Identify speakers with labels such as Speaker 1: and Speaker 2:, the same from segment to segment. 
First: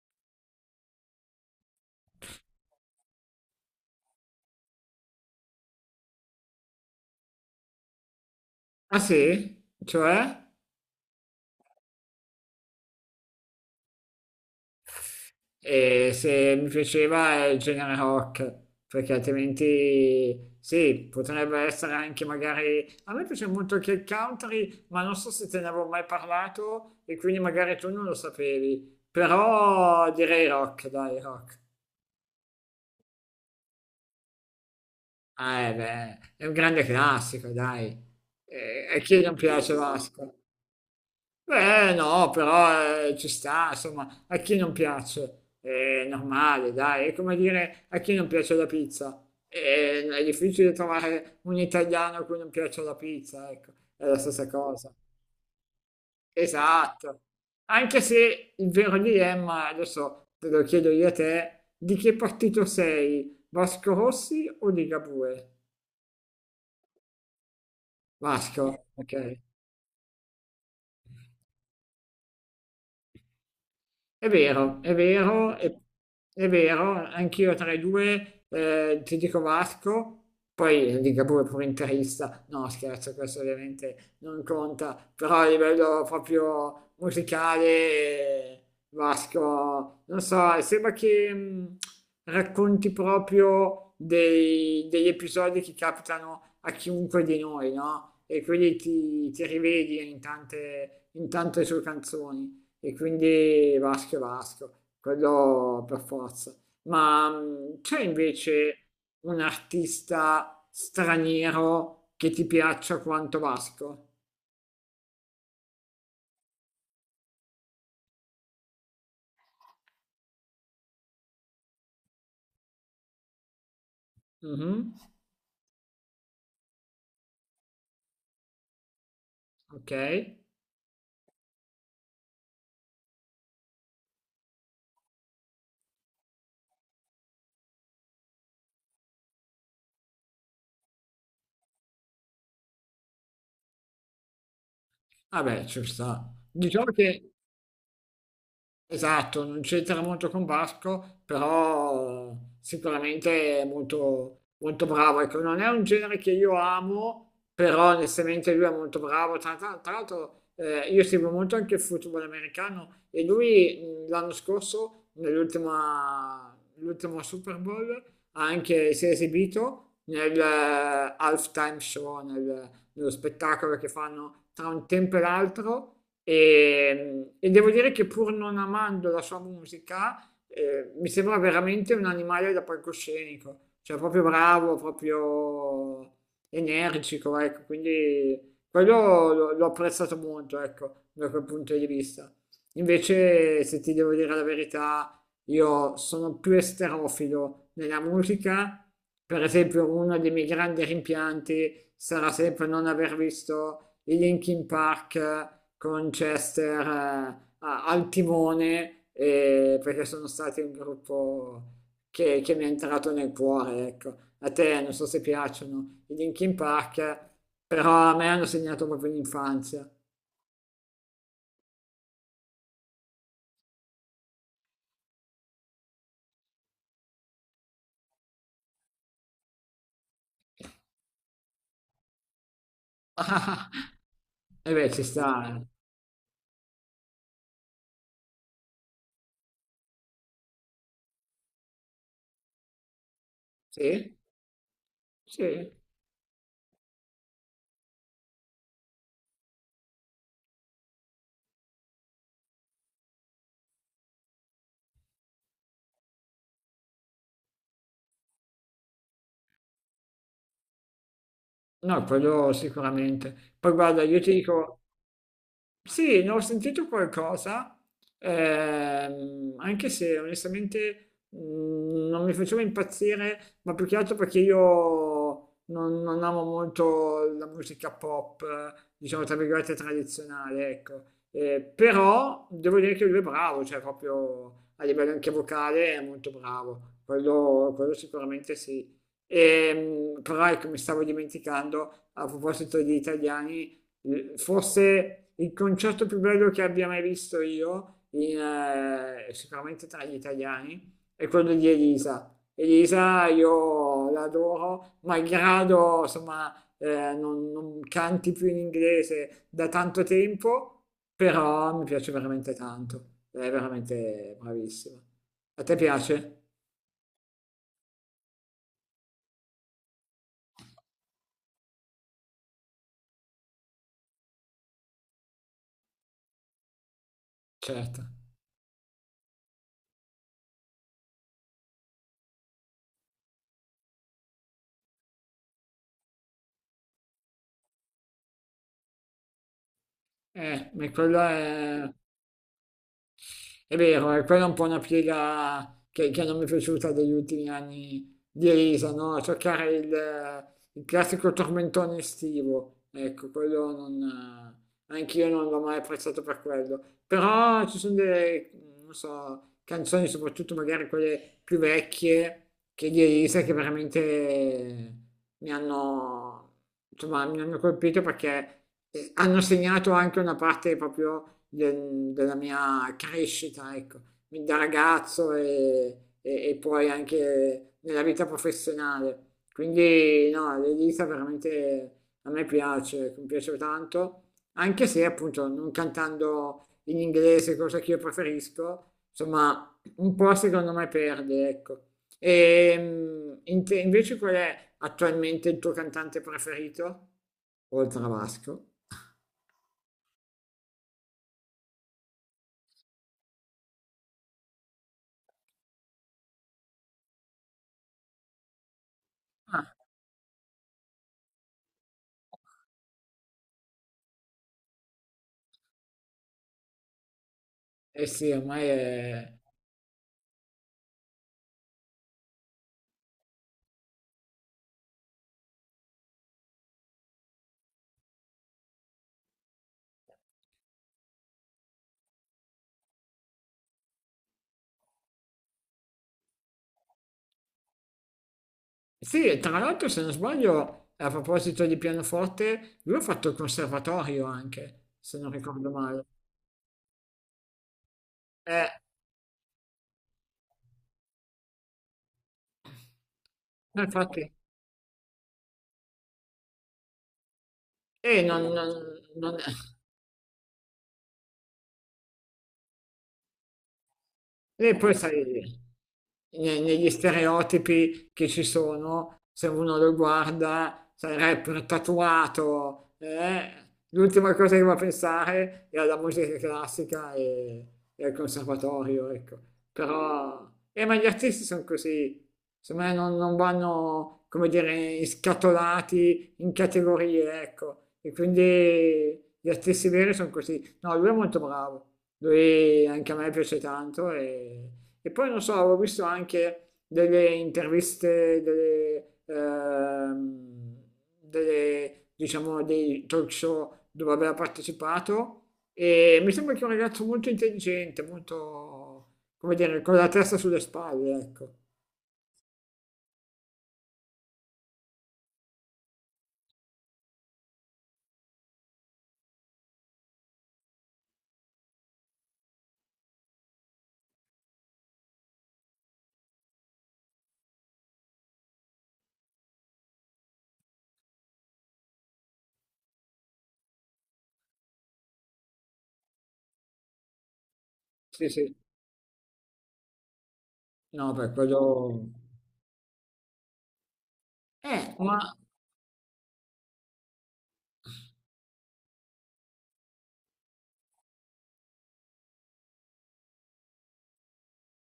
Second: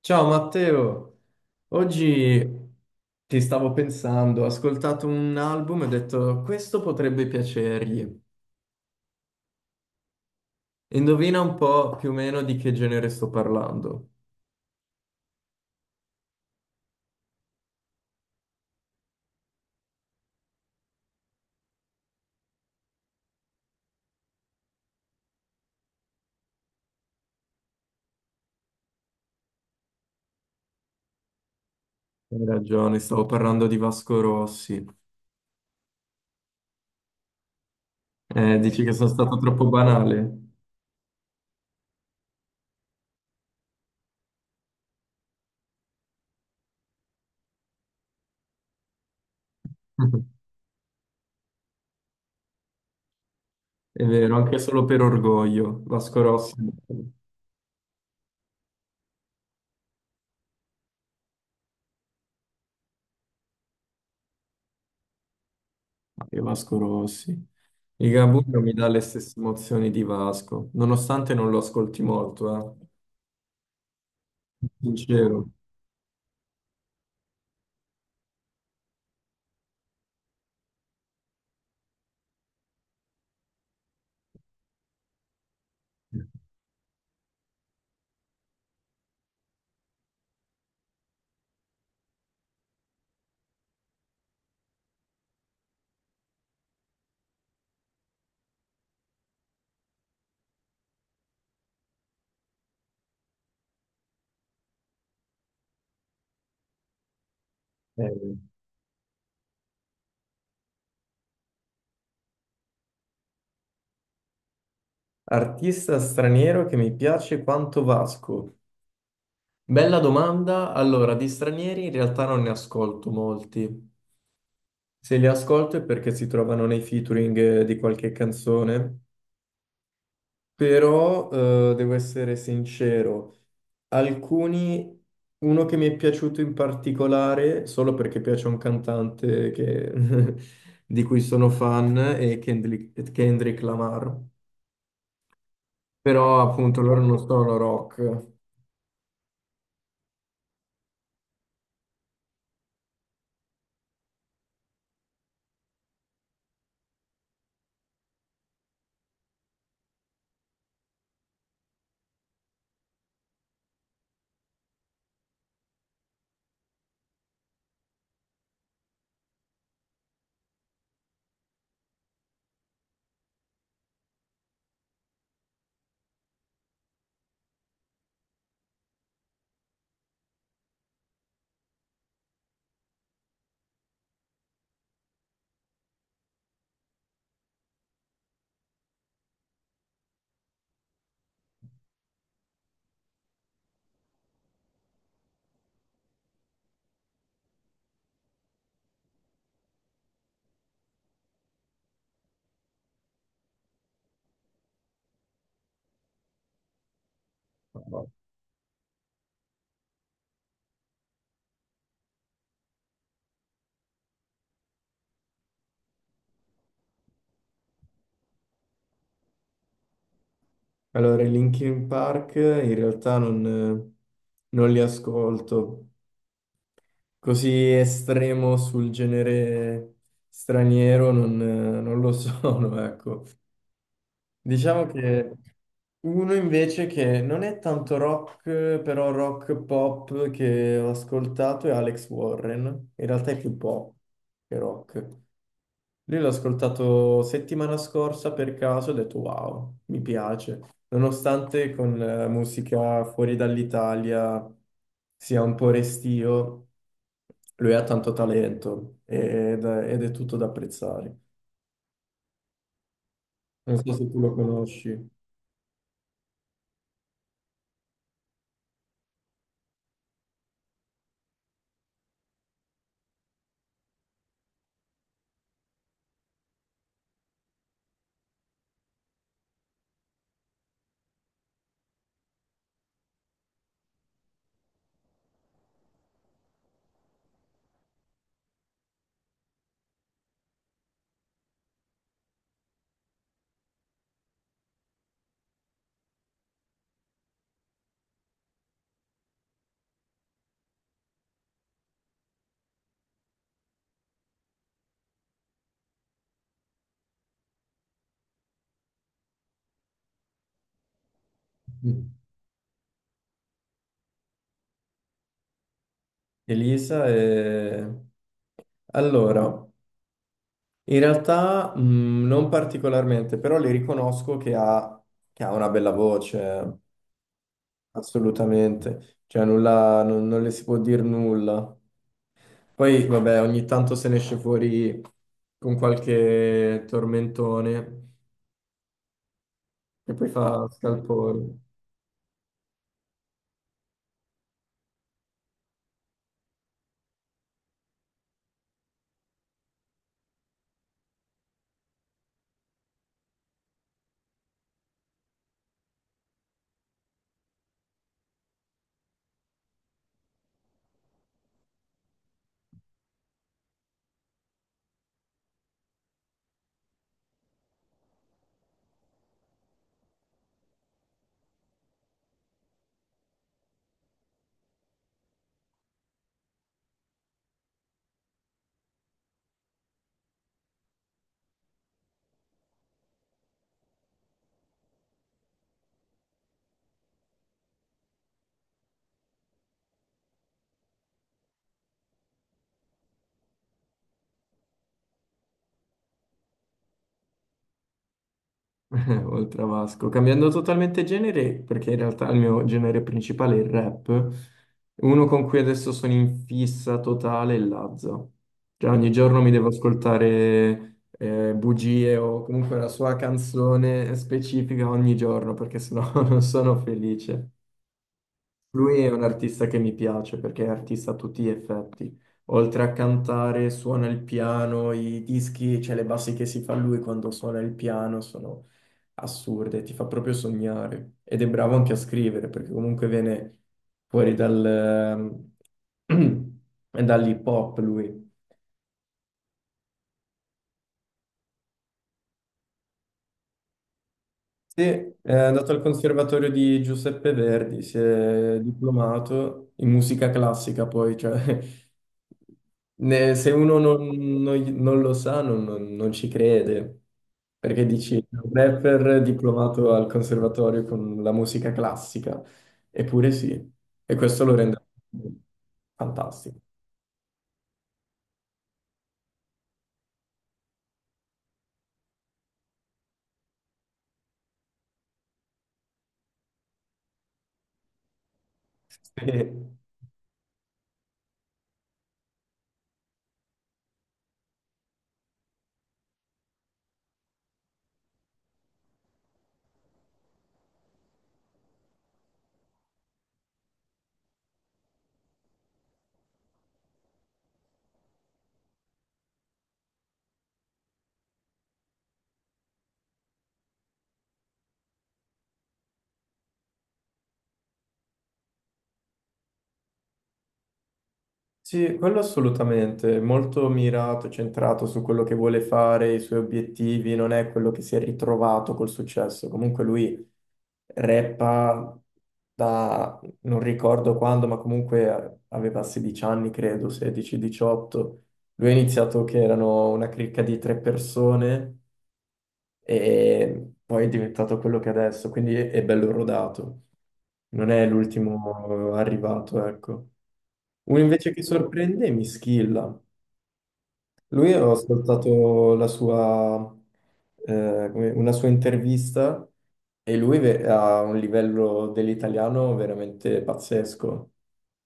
Speaker 1: Ciao Matteo, oggi ti stavo pensando, ho ascoltato un album e ho detto questo potrebbe piacergli.
Speaker 2: Ah sì? Cioè?
Speaker 1: Indovina un po' più o meno di che genere sto parlando.
Speaker 2: E se mi piaceva è il genere rock, perché altrimenti sì, potrebbe essere anche magari... A me piace molto anche il country, ma non so se te ne avevo mai parlato e quindi magari tu non lo sapevi. Però direi rock, dai, rock.
Speaker 1: Hai ragione, stavo parlando di Vasco Rossi.
Speaker 2: Ah, beh, è un grande classico, dai.
Speaker 1: Dici
Speaker 2: E,
Speaker 1: che
Speaker 2: e
Speaker 1: sono
Speaker 2: chi non
Speaker 1: stato troppo
Speaker 2: piace Vasco?
Speaker 1: banale?
Speaker 2: Beh, no, però ci sta, insomma, a chi non piace è normale, dai, è come dire a chi non piace la pizza. È difficile trovare un italiano a cui non piace la pizza, ecco,
Speaker 1: È
Speaker 2: è la
Speaker 1: vero,
Speaker 2: stessa
Speaker 1: anche solo
Speaker 2: cosa.
Speaker 1: per orgoglio. Vasco Rossi.
Speaker 2: Esatto. Anche se il vero dilemma, adesso te lo chiedo io a te, di che partito sei? Vasco Rossi o Ligabue?
Speaker 1: Ah, che Vasco Rossi. Il Gabugno mi
Speaker 2: Vasco,
Speaker 1: dà le
Speaker 2: ok.
Speaker 1: stesse emozioni di Vasco, nonostante non lo ascolti molto,
Speaker 2: È vero, è
Speaker 1: Sincero.
Speaker 2: vero, è vero, anch'io tra i due ti dico Vasco, poi Ligabue pure interista, no scherzo, questo ovviamente non conta, però a livello proprio musicale Vasco, non so, sembra che racconti proprio degli episodi che capitano a chiunque di noi, no? E quindi ti rivedi in tante sue canzoni e quindi Vasco è Vasco, quello per forza. Ma c'è
Speaker 1: Eh,
Speaker 2: invece un artista straniero che ti piaccia quanto Vasco?
Speaker 1: Artista straniero che mi piace quanto Vasco. Bella domanda. Allora, di stranieri in realtà non ne ascolto molti.
Speaker 2: Mhm.
Speaker 1: Se li ascolto è perché si trovano nei featuring di qualche canzone.
Speaker 2: Ok,
Speaker 1: Però, devo essere sincero, alcuni... Uno che mi è piaciuto in particolare, solo perché piace a di cui sono fan, è Kendrick Lamar.
Speaker 2: vabbè, ci sta.
Speaker 1: Però appunto
Speaker 2: Diciamo
Speaker 1: loro non
Speaker 2: che
Speaker 1: sono rock.
Speaker 2: esatto, non c'entra molto con Basco, però sicuramente è molto, molto bravo. Ecco, non è un genere che io amo, però onestamente lui è molto bravo. Tra l'altro, io seguo molto anche il football americano e lui l'anno scorso, nell'ultima l'ultimo Super Bowl, ha anche, si è esibito nel halftime show, nello spettacolo che fanno tra un tempo e l'altro e devo dire che pur non amando la sua musica, mi sembra veramente un animale da palcoscenico, cioè proprio bravo, proprio energico, ecco, quindi quello l'ho apprezzato molto, ecco, da quel punto di vista. Invece, se ti devo dire la verità, io sono più esterofilo nella musica. Per esempio, uno dei miei grandi rimpianti sarà sempre non aver visto i Linkin Park con Chester al timone perché sono stati un gruppo che mi è entrato nel cuore, ecco. A te non so se piacciono i Linkin Park, però a me hanno segnato proprio l'infanzia.
Speaker 1: Allora, i Linkin Park in realtà non li ascolto. Così estremo sul genere straniero non lo sono, ecco.
Speaker 2: E
Speaker 1: Diciamo
Speaker 2: beh, ci sta,
Speaker 1: che
Speaker 2: eh.
Speaker 1: uno invece che non è tanto rock, però rock pop che ho ascoltato è Alex Warren. In realtà è più pop
Speaker 2: Sì,
Speaker 1: che rock.
Speaker 2: sì,
Speaker 1: Lui l'ho ascoltato settimana scorsa per caso e ho detto wow, mi piace. Nonostante con musica fuori dall'Italia sia un po' restio, lui ha tanto talento ed è tutto da apprezzare.
Speaker 2: no, quello sicuramente. Poi
Speaker 1: Non so
Speaker 2: guarda,
Speaker 1: se tu
Speaker 2: io
Speaker 1: lo
Speaker 2: ti dico,
Speaker 1: conosci.
Speaker 2: sì, ne ho sentito qualcosa, anche se onestamente non mi faceva impazzire, ma più che altro perché io non amo molto la musica pop, diciamo tra virgolette tradizionale, ecco. Però devo dire che lui è bravo, cioè proprio a livello anche vocale è molto bravo, quello sicuramente sì. E però ecco, mi stavo dimenticando, a proposito di italiani, forse il concerto più bello che abbia mai visto io, sicuramente tra gli italiani, è quello di Elisa. Elisa io l'adoro, malgrado insomma non canti più in inglese da tanto tempo, però mi
Speaker 1: Mm.
Speaker 2: piace veramente tanto, è veramente bravissima. A te piace?
Speaker 1: Elisa. Allora, in realtà non particolarmente, però le riconosco che ha una bella voce.
Speaker 2: Certo.
Speaker 1: Assolutamente, cioè nulla, non le si può dire nulla. Poi, vabbè, ogni tanto se ne esce fuori con qualche tormentone e poi fa
Speaker 2: Ma quello
Speaker 1: scalpore.
Speaker 2: è... È vero, e quella è un po' una piega che non mi è piaciuta degli ultimi anni di Elisa, no? Cercare il classico tormentone estivo, ecco, quello non... Eh, anch'io non l'ho mai apprezzato per quello. Però ci sono delle, non so, canzoni, soprattutto magari quelle più vecchie, che di Elisa, che veramente mi hanno, insomma, mi hanno colpito perché hanno segnato anche una parte proprio della mia crescita, ecco, da ragazzo e poi anche nella vita professionale. Quindi no, l'Elisa veramente a me piace, mi piace tanto, anche se appunto non cantando in inglese, cosa che io preferisco, insomma, un po' secondo me perde, ecco. E invece qual è attualmente il tuo cantante preferito? Oltre a Vasco.
Speaker 1: Oltre a Vasco, cambiando totalmente genere, perché in realtà il mio genere principale è il rap, uno con cui adesso sono in fissa totale è Lazza. Cioè ogni giorno mi devo
Speaker 2: Ah,
Speaker 1: ascoltare bugie o comunque la sua canzone specifica ogni giorno, perché sennò non sono felice.
Speaker 2: eh sì, ormai
Speaker 1: Lui è un
Speaker 2: è...
Speaker 1: artista che mi piace perché è artista a tutti gli effetti. Oltre a cantare, suona il piano, i dischi, cioè le bassi che si fa lui quando suona il piano sono assurde, ti fa proprio sognare. Ed è bravo anche a scrivere perché comunque viene fuori dal, ehm, dall'hip hop lui.
Speaker 2: Sì, e tra l'altro se non sbaglio, a proposito di pianoforte, lui ha fatto il conservatorio
Speaker 1: Sì,
Speaker 2: anche, se non
Speaker 1: è
Speaker 2: ricordo
Speaker 1: andato al
Speaker 2: male.
Speaker 1: Conservatorio di Giuseppe Verdi, si è
Speaker 2: Eh,
Speaker 1: diplomato in musica classica, poi, cioè, se uno
Speaker 2: infatti,
Speaker 1: non lo sa, non ci crede, perché
Speaker 2: eh,
Speaker 1: dici,
Speaker 2: non,
Speaker 1: un
Speaker 2: non-
Speaker 1: rapper
Speaker 2: non-
Speaker 1: diplomato al Conservatorio con la musica classica, eppure sì, e questo lo
Speaker 2: E
Speaker 1: rende
Speaker 2: poi eh, sai,
Speaker 1: fantastico.
Speaker 2: negli stereotipi che ci sono, se uno lo guarda, sai, rapper tatuato, l'ultima cosa che va a pensare è alla musica classica e al conservatorio, ecco.
Speaker 1: Sì.
Speaker 2: Però, ma gli artisti sono così, secondo me non vanno, come dire, scatolati in categorie, ecco. E quindi gli artisti veri sono così. No, lui è molto bravo, lui anche a me piace tanto e poi non so, avevo visto anche delle interviste, delle, delle, diciamo, dei talk show dove aveva partecipato e mi sembra che è un ragazzo molto intelligente, molto, come dire, con la testa sulle spalle, ecco.
Speaker 1: Sì, quello assolutamente, molto mirato, centrato su quello che vuole fare, i suoi obiettivi, non è quello che si è ritrovato col successo. Comunque lui rappa da, non ricordo quando, ma comunque aveva 16 anni, credo, 16-18. Lui ha iniziato che erano una cricca di 3 persone e poi è diventato quello che è adesso, quindi è bello rodato, non è
Speaker 2: Sì, sì.
Speaker 1: l'ultimo arrivato, ecco. Uno
Speaker 2: No, per
Speaker 1: invece che sorprende
Speaker 2: quello...
Speaker 1: è Mischilla. Lui ho
Speaker 2: Ma...
Speaker 1: ascoltato la sua, come- una sua intervista e lui ha un livello dell'italiano veramente pazzesco.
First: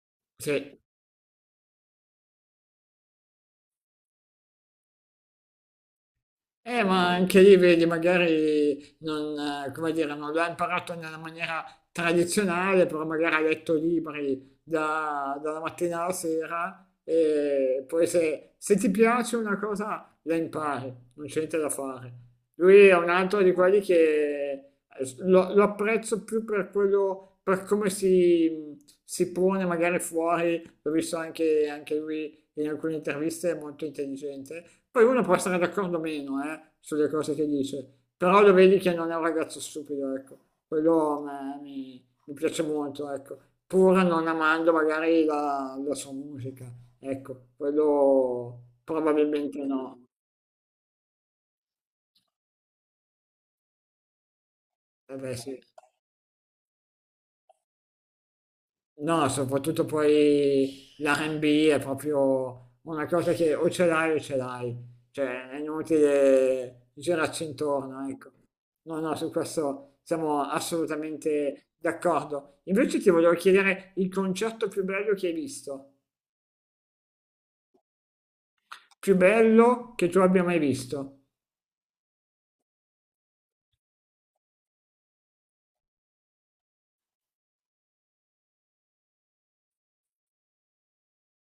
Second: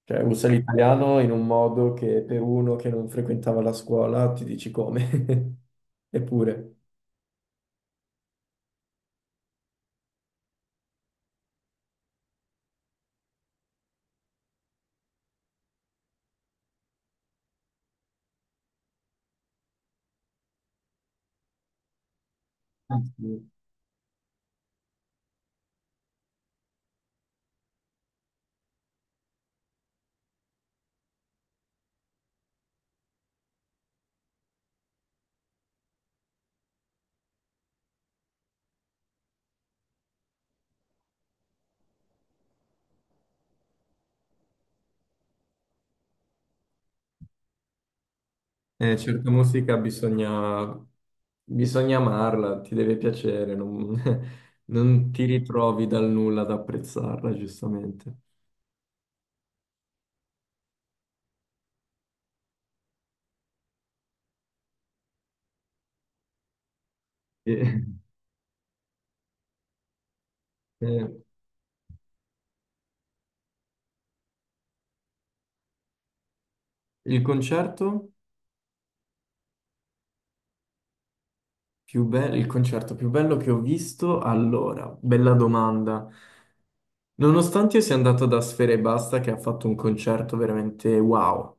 Speaker 1: Cioè, usa
Speaker 2: Sì.
Speaker 1: l'italiano in un modo che per uno che non frequentava la scuola ti dici come. Eppure,
Speaker 2: Ma anche lì vedi, magari non, come dire, non l'ha imparato nella maniera tradizionale, però magari ha letto libri dalla mattina alla sera e poi se, se ti piace una cosa la impari, non c'è niente da fare. Lui è un altro di quelli che lo apprezzo più per quello, per come si pone magari fuori, l'ho visto anche, anche lui in alcune interviste è molto intelligente. Poi uno può essere d'accordo o meno, sulle cose che dice, però lo vedi che non è un ragazzo stupido, ecco. Quello a me mi piace molto, ecco. Pur non amando magari la sua musica, ecco, quello
Speaker 1: certa
Speaker 2: probabilmente
Speaker 1: musica
Speaker 2: no.
Speaker 1: bisogna, bisogna amarla, ti deve piacere, non, non
Speaker 2: Eh
Speaker 1: ti
Speaker 2: beh, sì.
Speaker 1: ritrovi dal nulla ad apprezzarla, giustamente.
Speaker 2: No, soprattutto poi l'R&B è proprio una cosa che o ce l'hai, cioè è inutile girarci
Speaker 1: E-
Speaker 2: intorno, ecco. No, no, su questo siamo
Speaker 1: eh,
Speaker 2: assolutamente d'accordo. Invece ti volevo chiedere il concerto più bello che hai visto,
Speaker 1: Il concerto
Speaker 2: più bello che tu abbia mai visto.
Speaker 1: più bello, il concerto più bello che ho visto? Allora, bella domanda. Nonostante io sia andato da Sfera Basta che ha fatto un concerto veramente wow,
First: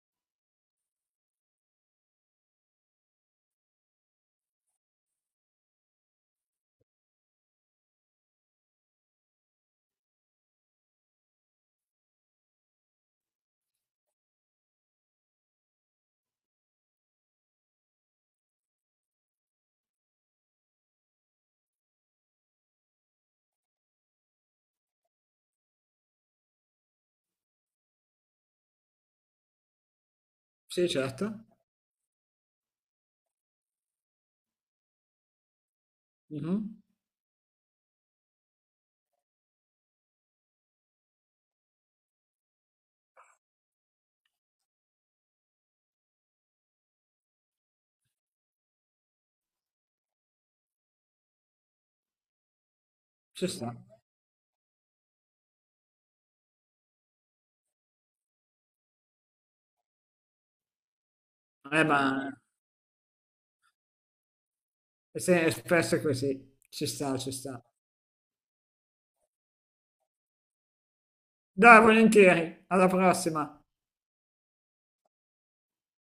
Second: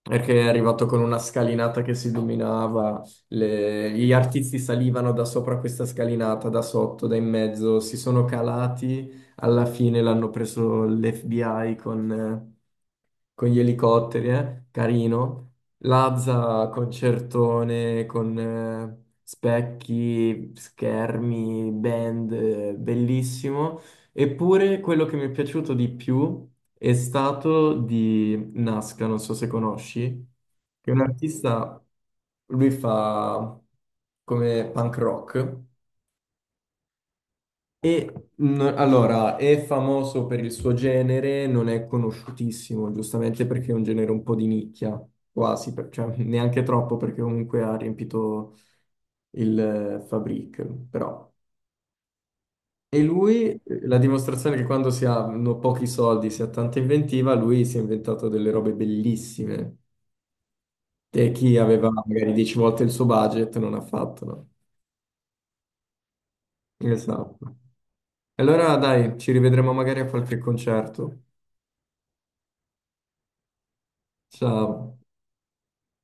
Speaker 1: perché è arrivato con una scalinata che si dominava, gli artisti salivano da sopra questa scalinata, da sotto, da in mezzo, si sono calati, alla fine l'hanno preso l'FBI con gli elicotteri, eh? Carino. Lazza, concertone, con specchi, schermi, band, bellissimo. Eppure quello che mi è piaciuto di più è stato di Nasca, non so se conosci,
Speaker 2: Sì,
Speaker 1: che è un
Speaker 2: certo.
Speaker 1: artista, lui fa come punk rock
Speaker 2: Mhm.
Speaker 1: e allora, è famoso per il suo genere, non è conosciutissimo, giustamente perché è un genere un po' di nicchia, quasi, cioè neanche troppo perché comunque ha riempito il Fabric, però. E
Speaker 2: Ci
Speaker 1: lui,
Speaker 2: sta.
Speaker 1: la dimostrazione che quando si hanno pochi soldi, si ha tanta inventiva, lui si è inventato delle robe bellissime che chi aveva
Speaker 2: Ma
Speaker 1: magari 10 volte il suo budget non ha fatto, no?
Speaker 2: è spesso così, ci sta, ci
Speaker 1: Esatto.
Speaker 2: sta.
Speaker 1: Allora dai, ci rivedremo magari a qualche concerto.
Speaker 2: Dai, volentieri, alla prossima.
Speaker 1: Ciao.